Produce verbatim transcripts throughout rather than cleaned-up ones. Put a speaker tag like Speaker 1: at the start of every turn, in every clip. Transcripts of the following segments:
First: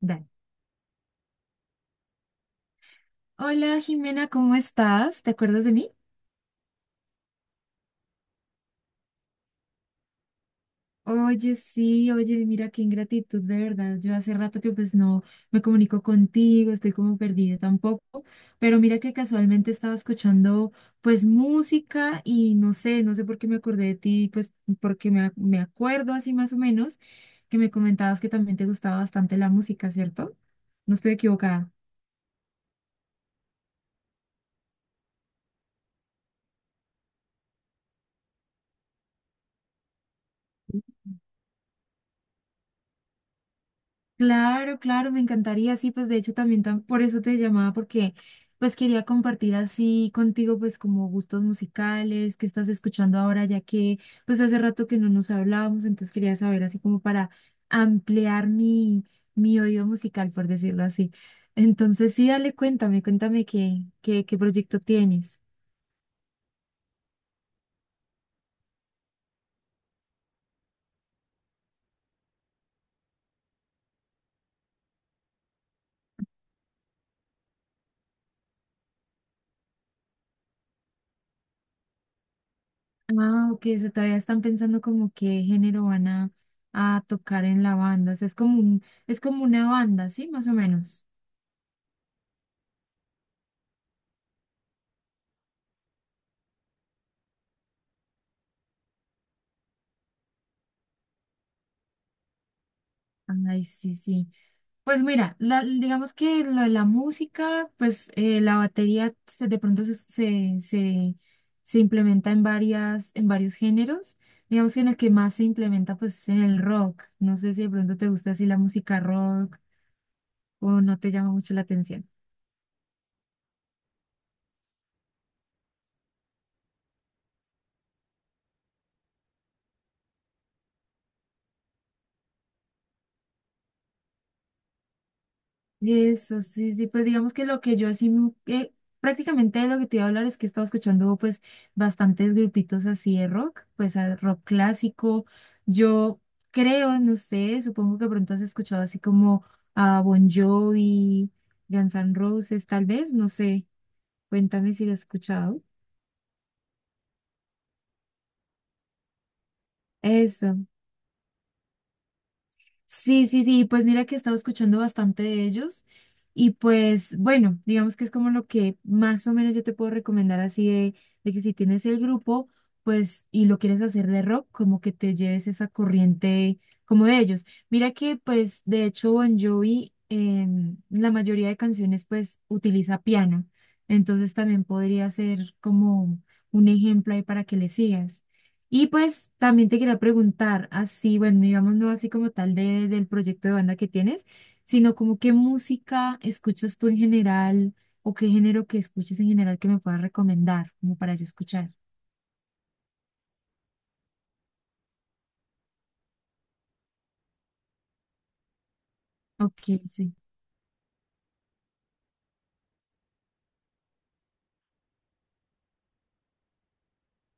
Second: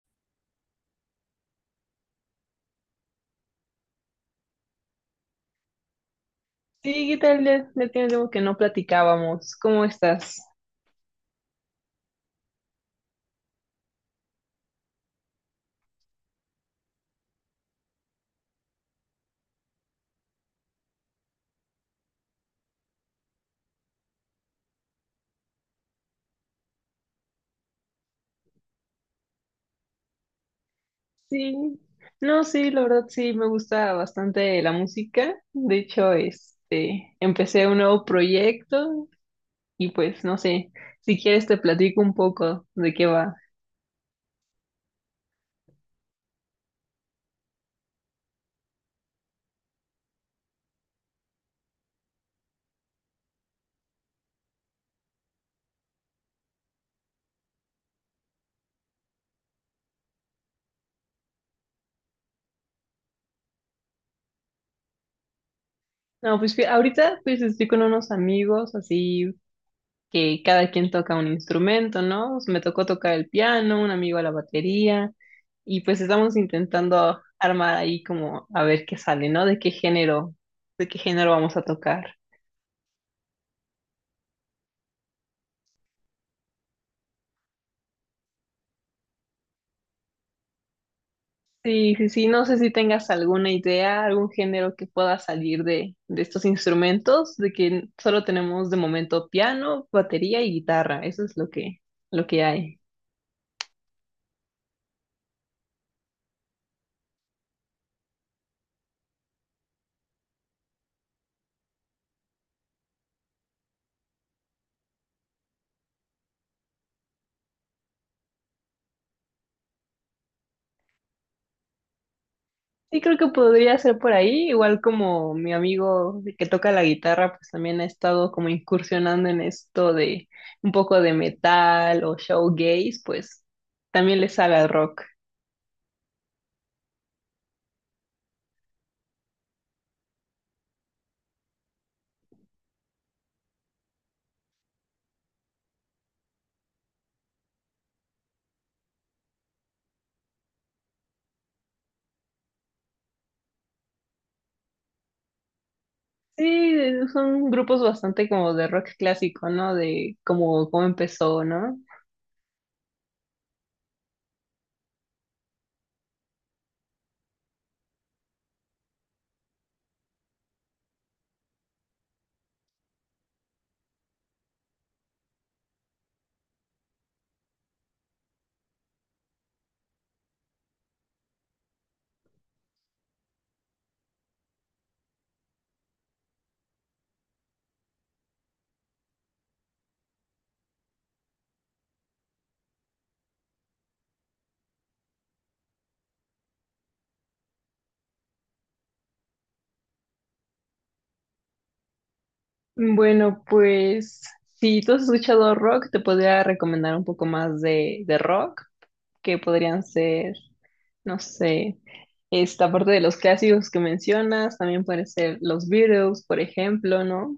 Speaker 1: Dale. Hola Jimena, ¿cómo estás? ¿Te acuerdas de mí?
Speaker 2: Sí, ¿qué tal? Ya, ya tiene tiempo que no platicábamos. ¿Cómo estás?
Speaker 1: Oye, sí, oye, mira qué ingratitud, de verdad. Yo hace rato que pues no me comunico contigo, estoy como perdida tampoco, pero mira que casualmente estaba escuchando pues música y no sé, no sé por qué me acordé de ti, pues porque me, ac- me acuerdo así más o menos que me comentabas que también te gustaba bastante la música, ¿cierto? No estoy equivocada.
Speaker 2: Sí. No, sí, la verdad sí, me gusta bastante la música. De hecho, este, empecé un nuevo proyecto y pues no sé, si quieres te platico un poco de qué va.
Speaker 1: Claro, claro, me encantaría, sí, pues de hecho también tam- por eso te llamaba, porque pues quería compartir así contigo pues como gustos musicales, qué estás escuchando ahora, ya que pues hace rato que no nos hablábamos, entonces quería saber así como para ampliar mi, mi oído musical, por decirlo así. Entonces sí, dale, cuéntame, cuéntame qué, qué, qué proyecto tienes.
Speaker 2: No, pues fí- ahorita pues estoy con unos amigos así que cada quien toca un instrumento, ¿no? Me tocó tocar el piano, un amigo la batería, y pues estamos intentando armar ahí como a ver qué sale, ¿no? De qué género, de qué género vamos a tocar.
Speaker 1: Ah, ok, o sea, todavía están pensando como qué género van a, a tocar en la banda, o sea, es como un, es como una banda, ¿sí? Más o menos.
Speaker 2: Sí, sí, sí, no sé si tengas alguna idea, algún género que pueda salir de, de estos instrumentos, de que solo tenemos de momento piano, batería y guitarra, eso es lo que, lo que hay.
Speaker 1: Ay, sí, sí. Pues mira, la- digamos que lo de la música, pues eh, la batería se- de pronto se, se, se, se implementa en varias, en varios géneros. Digamos que en el que más se implementa, pues es en el rock. No sé si de pronto te gusta así la música rock o no te llama mucho la atención.
Speaker 2: Sí, creo que podría ser por ahí, igual como mi amigo que toca la guitarra, pues también ha estado como incursionando en esto de un poco de metal o showgaze, pues también le sabe al rock.
Speaker 1: Eso, sí, sí, pues digamos que lo que yo así, m- eh, prácticamente de lo que te iba a hablar es que he estado escuchando pues bastantes grupitos así de rock, pues a- rock clásico, yo creo, no sé, supongo que pronto has escuchado así como a Bon Jovi, Guns N' Roses, tal vez, no sé, cuéntame si lo has escuchado.
Speaker 2: Sí, son grupos bastante como de rock clásico, ¿no? De
Speaker 1: Eso.
Speaker 2: como cómo empezó, ¿no?
Speaker 1: Sí, sí, sí, pues mira que he estado escuchando bastante de ellos y pues bueno, digamos que es como lo que más o menos yo te puedo recomendar así de, de que si tienes el grupo, pues y lo quieres hacer de rock, como que te lleves esa corriente como de ellos. Mira que pues de hecho Bon Jovi en la mayoría de canciones pues utiliza piano, entonces también podría ser como un ejemplo ahí para que le sigas. Y pues también te quería preguntar, así, bueno, digamos, no así como tal de, del proyecto de banda que tienes, sino como qué música escuchas tú en general o qué género que escuches en general que me puedas recomendar, como para yo escuchar.
Speaker 2: Bueno, pues si tú has escuchado rock, te podría recomendar un poco más de, de rock, que
Speaker 1: Ok,
Speaker 2: podrían
Speaker 1: sí.
Speaker 2: ser. No sé, esta parte de los clásicos que mencionas, también pueden ser los Beatles, por ejemplo, ¿no?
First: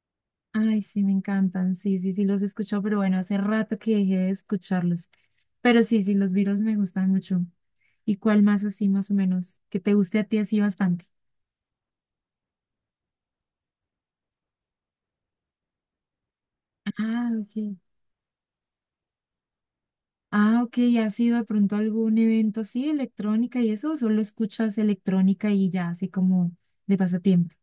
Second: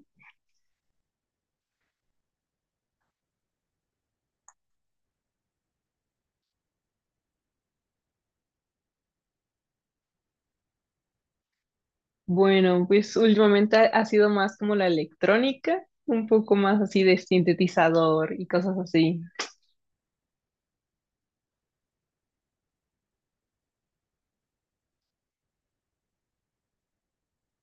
Speaker 1: Ay, sí, me encantan. Sí, sí, sí, los he escuchado, pero bueno, hace rato que dejé de escucharlos. Pero sí, sí, los Beatles me gustan mucho. ¿Y cuál más así, más o menos, que te guste a ti así bastante?
Speaker 2: Bueno, pues últimamente ha ha sido más como la electrónica, un poco más así de
Speaker 1: Ah, ok.
Speaker 2: sintetizador y cosas así.
Speaker 1: Ah, ok, ¿has sido de pronto a algún evento así, electrónica y eso? ¿O solo escuchas electrónica y ya, así como de pasatiempo?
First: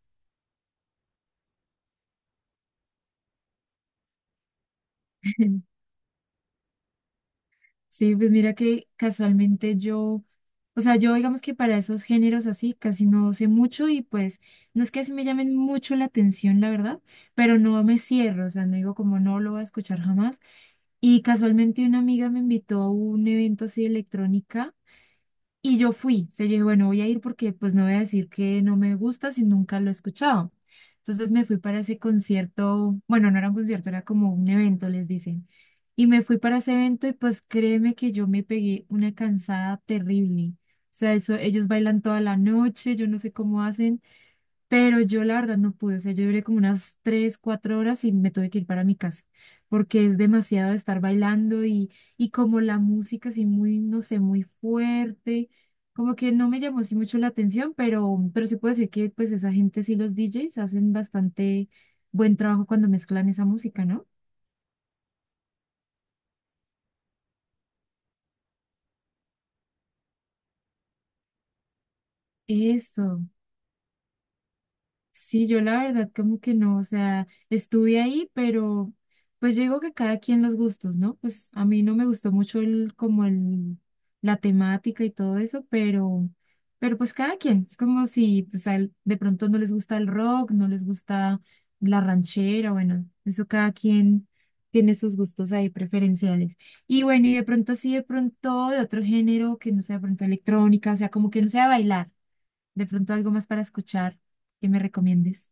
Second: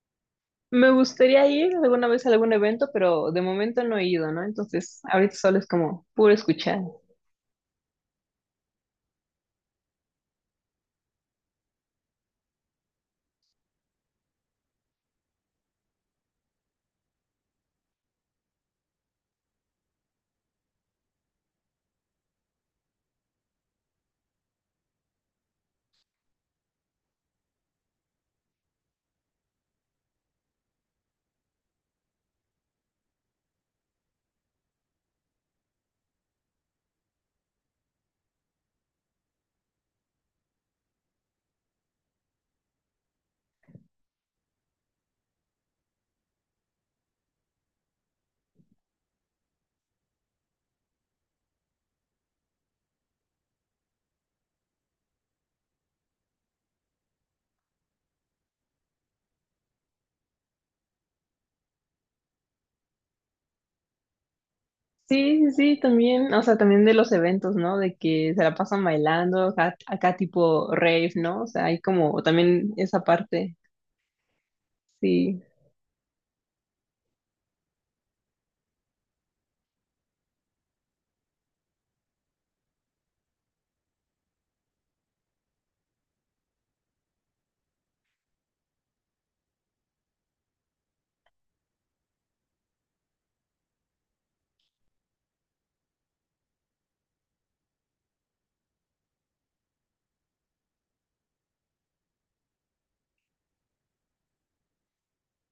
Speaker 2: Me gustaría ir alguna vez a algún evento, pero de momento no he ido, ¿no? Entonces, ahorita solo es como puro escuchar.
Speaker 1: Sí, pues mira que casualmente yo, o sea, yo digamos que para esos géneros así casi no sé mucho y pues no es que así me llamen mucho la atención, la verdad, pero no me cierro, o sea, no digo como no lo voy a escuchar jamás. Y casualmente una amiga me invitó a un evento así de electrónica. Y yo fui, o sea, yo dije, bueno, voy a ir porque pues no voy a decir que no me gusta si nunca lo he escuchado. Entonces me fui para ese concierto, bueno, no era un concierto, era como un evento, les dicen. Y me fui para ese evento y pues créeme que yo me pegué una cansada terrible. O sea, eso, ellos bailan toda la noche, yo no sé cómo hacen. Pero yo la verdad no pude, o sea, yo duré como unas tres, cuatro horas y me tuve que ir para mi casa, porque es demasiado de estar bailando y, y como la música así muy, no sé, muy fuerte, como que no me llamó así mucho la atención, pero, pero sí puedo decir que pues esa gente, sí, los D Js hacen bastante buen trabajo cuando mezclan esa música, ¿no?
Speaker 2: Sí, sí, sí, también, o sea, también de los eventos, ¿no? De que se la pasan bailando, acá, acá tipo rave, ¿no? O sea, hay como también esa
Speaker 1: Eso.
Speaker 2: parte. Sí.
Speaker 1: Sí, yo la verdad como que no, o sea, estuve ahí, pero pues yo digo que cada quien los gustos, ¿no? Pues a mí no me gustó mucho el, como el, la temática y todo eso, pero, pero pues cada quien, es como si pues a él de pronto no les gusta el rock, no les gusta la ranchera, bueno, eso cada quien tiene sus gustos ahí preferenciales. Y bueno, y de pronto así, de pronto de otro género que no sea de pronto electrónica, o sea, como que no sea bailar. De pronto algo más para escuchar que me recomiendes.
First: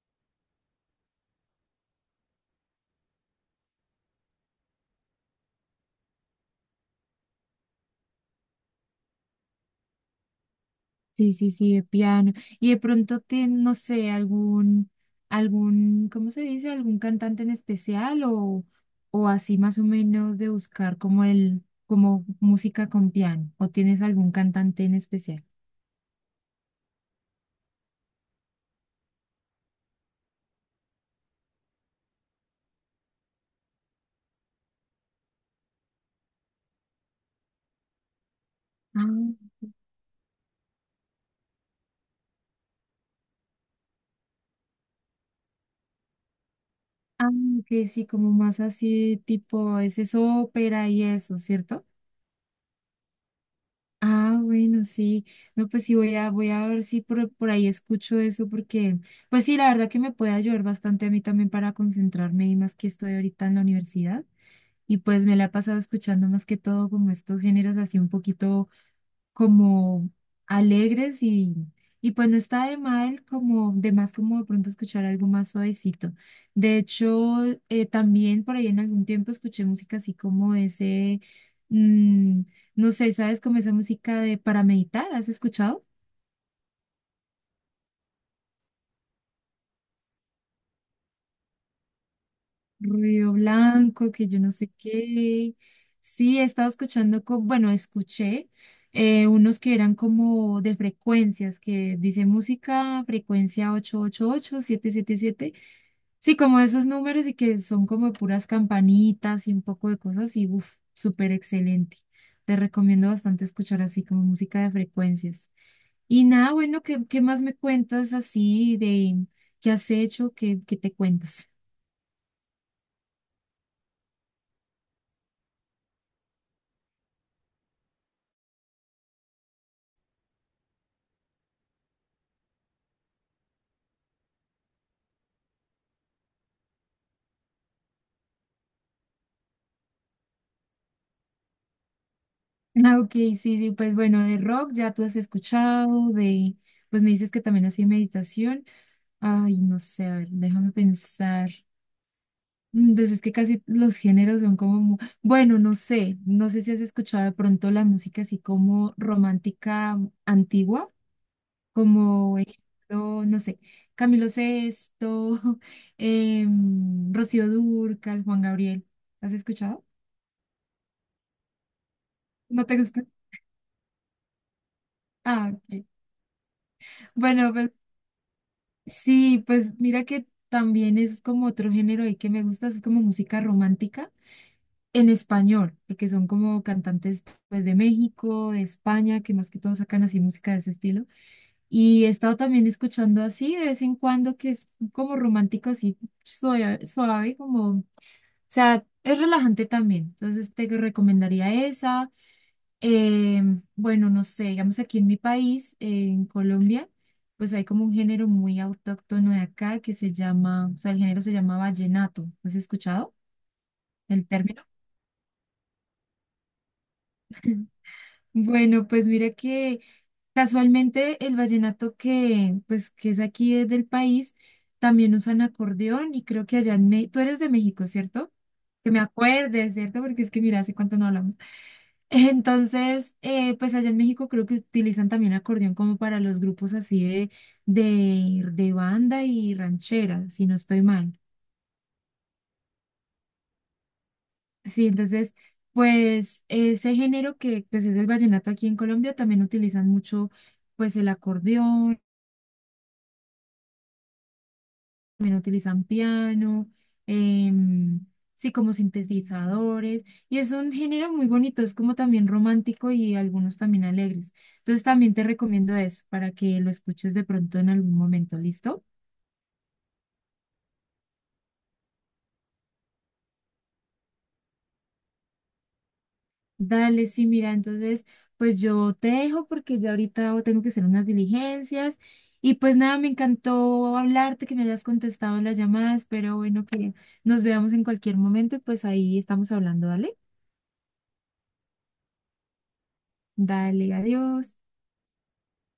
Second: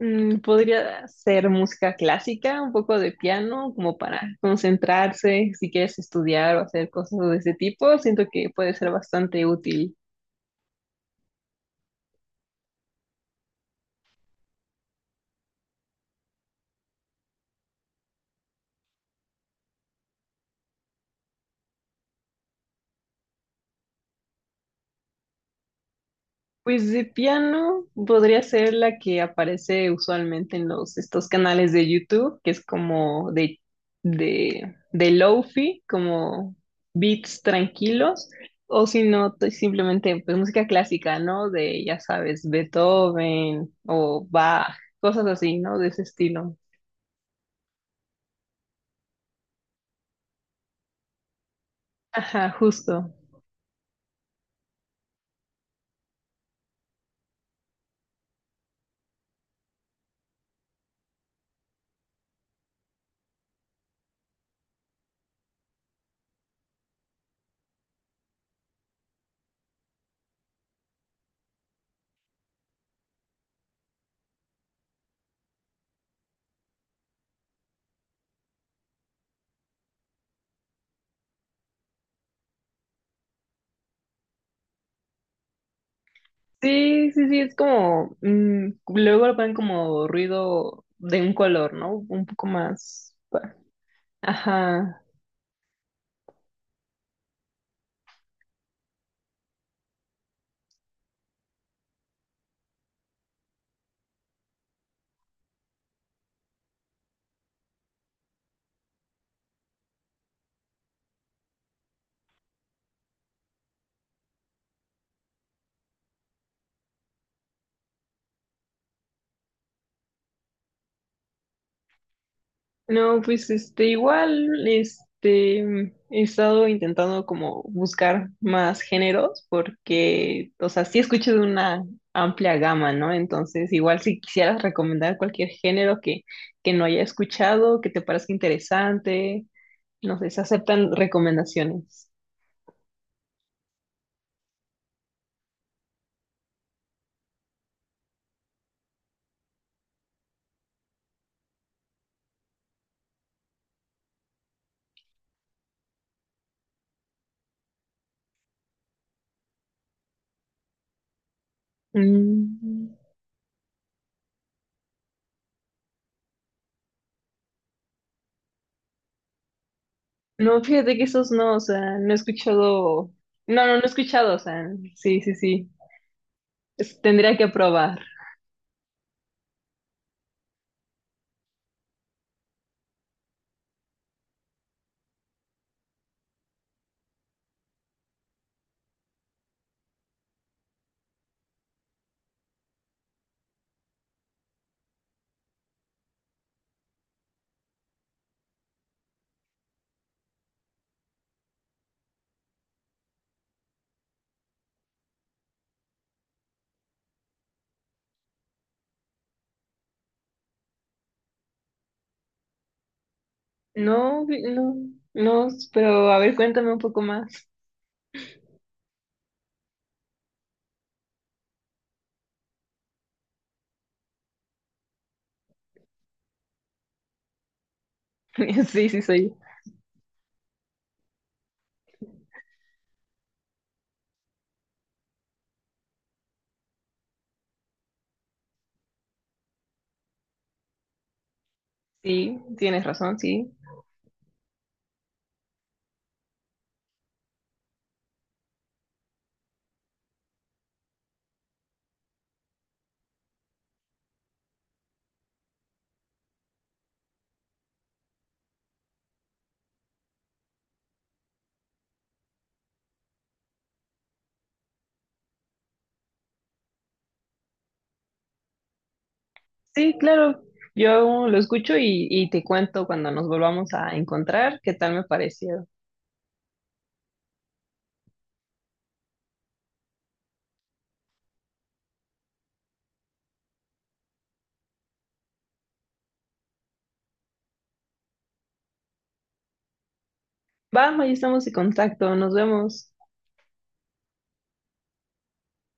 Speaker 2: Mm, podría ser música clásica, un poco de piano, como para concentrarse, si quieres estudiar o hacer cosas de ese tipo, siento que puede ser bastante útil.
Speaker 1: Sí, sí, sí, de piano. Y de pronto te no sé, algún, algún, ¿cómo se dice? ¿Algún cantante en especial o, o así más o menos de buscar como el, como música con piano? ¿O tienes algún cantante en especial?
Speaker 2: Pues de piano podría ser la que aparece usualmente en los estos canales de YouTube, que es como de de de lofi, como beats tranquilos, o si no
Speaker 1: Ah,
Speaker 2: t- simplemente pues música clásica, ¿no? De ya sabes, Beethoven o Bach, cosas así, ¿no? De ese estilo.
Speaker 1: ah, que sí, como más así tipo, ese es ópera y eso, ¿cierto?
Speaker 2: Ajá, justo.
Speaker 1: Ah, bueno, sí. No, pues sí, voy a, voy a ver si por, por ahí escucho eso, porque, pues sí, la verdad que me puede ayudar bastante a mí también para concentrarme y más que estoy ahorita en la universidad. Y pues me la he pasado escuchando más que todo como estos géneros así un poquito como alegres y, y pues no está de mal como de más como de pronto escuchar algo más suavecito. De hecho, eh, también por ahí en algún tiempo escuché música así como ese, mm, no sé, ¿sabes? Como esa música de para meditar, ¿has escuchado?
Speaker 2: Sí, sí, sí, es como, mm, luego lo ponen como ruido de un color, ¿no? Un poco más.
Speaker 1: Ruido blanco, que yo no sé
Speaker 2: Ajá.
Speaker 1: qué. Sí, he estado escuchando, co- bueno, escuché eh, unos que eran como de frecuencias, que dice música, frecuencia ochocientos ochenta y ocho, siete. Sí, como esos números y que son como puras campanitas y un poco de cosas y uff, súper excelente. Te recomiendo bastante escuchar así como música de frecuencias. Y nada, bueno, ¿qué, qué más me cuentas así de qué has hecho, qué, qué te cuentas?
Speaker 2: No, pues este, igual, este, mm, he estado intentando como buscar más géneros porque, o sea, sí escucho de una amplia gama, ¿no? Entonces, igual si quisieras recomendar cualquier género que, que no haya escuchado, que te parezca interesante, no sé, se aceptan recomendaciones.
Speaker 1: Ah, ok, sí, sí, pues bueno, de rock ya tú has escuchado, de, pues me dices que también hacía meditación. Ay, no sé, a ver, déjame pensar. Entonces es que casi los géneros son como, mu- bueno, no sé, no sé si has escuchado de pronto la música así como romántica antigua, como
Speaker 2: Mm,
Speaker 1: ejemplo, no sé, Camilo Sesto, em, Rocío Dúrcal, Juan Gabriel. ¿Has escuchado?
Speaker 2: no, fíjate que esos no, o sea, no he
Speaker 1: ¿No te gusta?
Speaker 2: escuchado, no, no, no he escuchado, o sea, sí, sí,
Speaker 1: Ah,
Speaker 2: sí,
Speaker 1: ok.
Speaker 2: Es- tendría que
Speaker 1: Bueno, pues
Speaker 2: probar.
Speaker 1: sí, pues mira que también es como otro género ahí que me gusta, es como música romántica en español, porque son como cantantes pues de México, de España, que más que todo sacan así música de ese estilo. Y he estado también escuchando así de vez en cuando, que es como romántico, así suave, suave, como, o sea, es relajante también. Entonces te recomendaría esa. Eh, bueno, no sé, digamos aquí en mi país, en Colombia. Pues hay como un género muy autóctono de acá que se llama, o sea, el género se llama vallenato. ¿Has escuchado
Speaker 2: No,
Speaker 1: el
Speaker 2: vi-
Speaker 1: término?
Speaker 2: no, no, pero a ver, cuéntame un poco más.
Speaker 1: Bueno, pues mira que casualmente el vallenato que, pues, que es aquí es del país, también usan acordeón y creo que allá en México, tú eres de México, ¿cierto?
Speaker 2: Sí,
Speaker 1: Que me
Speaker 2: sí, soy yo.
Speaker 1: acuerdes, ¿cierto? Porque es que mira, hace cuánto no hablamos. Entonces, eh, pues allá en México creo que utilizan también acordeón como para los grupos así de, de, de banda y ranchera, si no estoy mal.
Speaker 2: Sí, tienes razón, sí.
Speaker 1: Sí, entonces, pues ese género que pues es el vallenato aquí en Colombia también utilizan mucho pues el acordeón, también utilizan piano, em, sí, como sintetizadores, y es un género muy bonito, es como también romántico y algunos también alegres. Entonces también te recomiendo eso para que lo escuches de pronto en algún momento, ¿listo?
Speaker 2: Sí, claro, yo lo escucho y, y te cuento cuando nos volvamos a encontrar qué tal me pareció.
Speaker 1: Dale, sí, mira, entonces, pues yo te dejo porque ya ahorita tengo que hacer unas diligencias. Y pues nada, me encantó hablarte, que me hayas contestado las llamadas, pero bueno, que nos veamos en cualquier momento y pues ahí estamos hablando, ¿dale?
Speaker 2: Vamos, ahí estamos en contacto, nos vemos.
Speaker 1: Dale, adiós.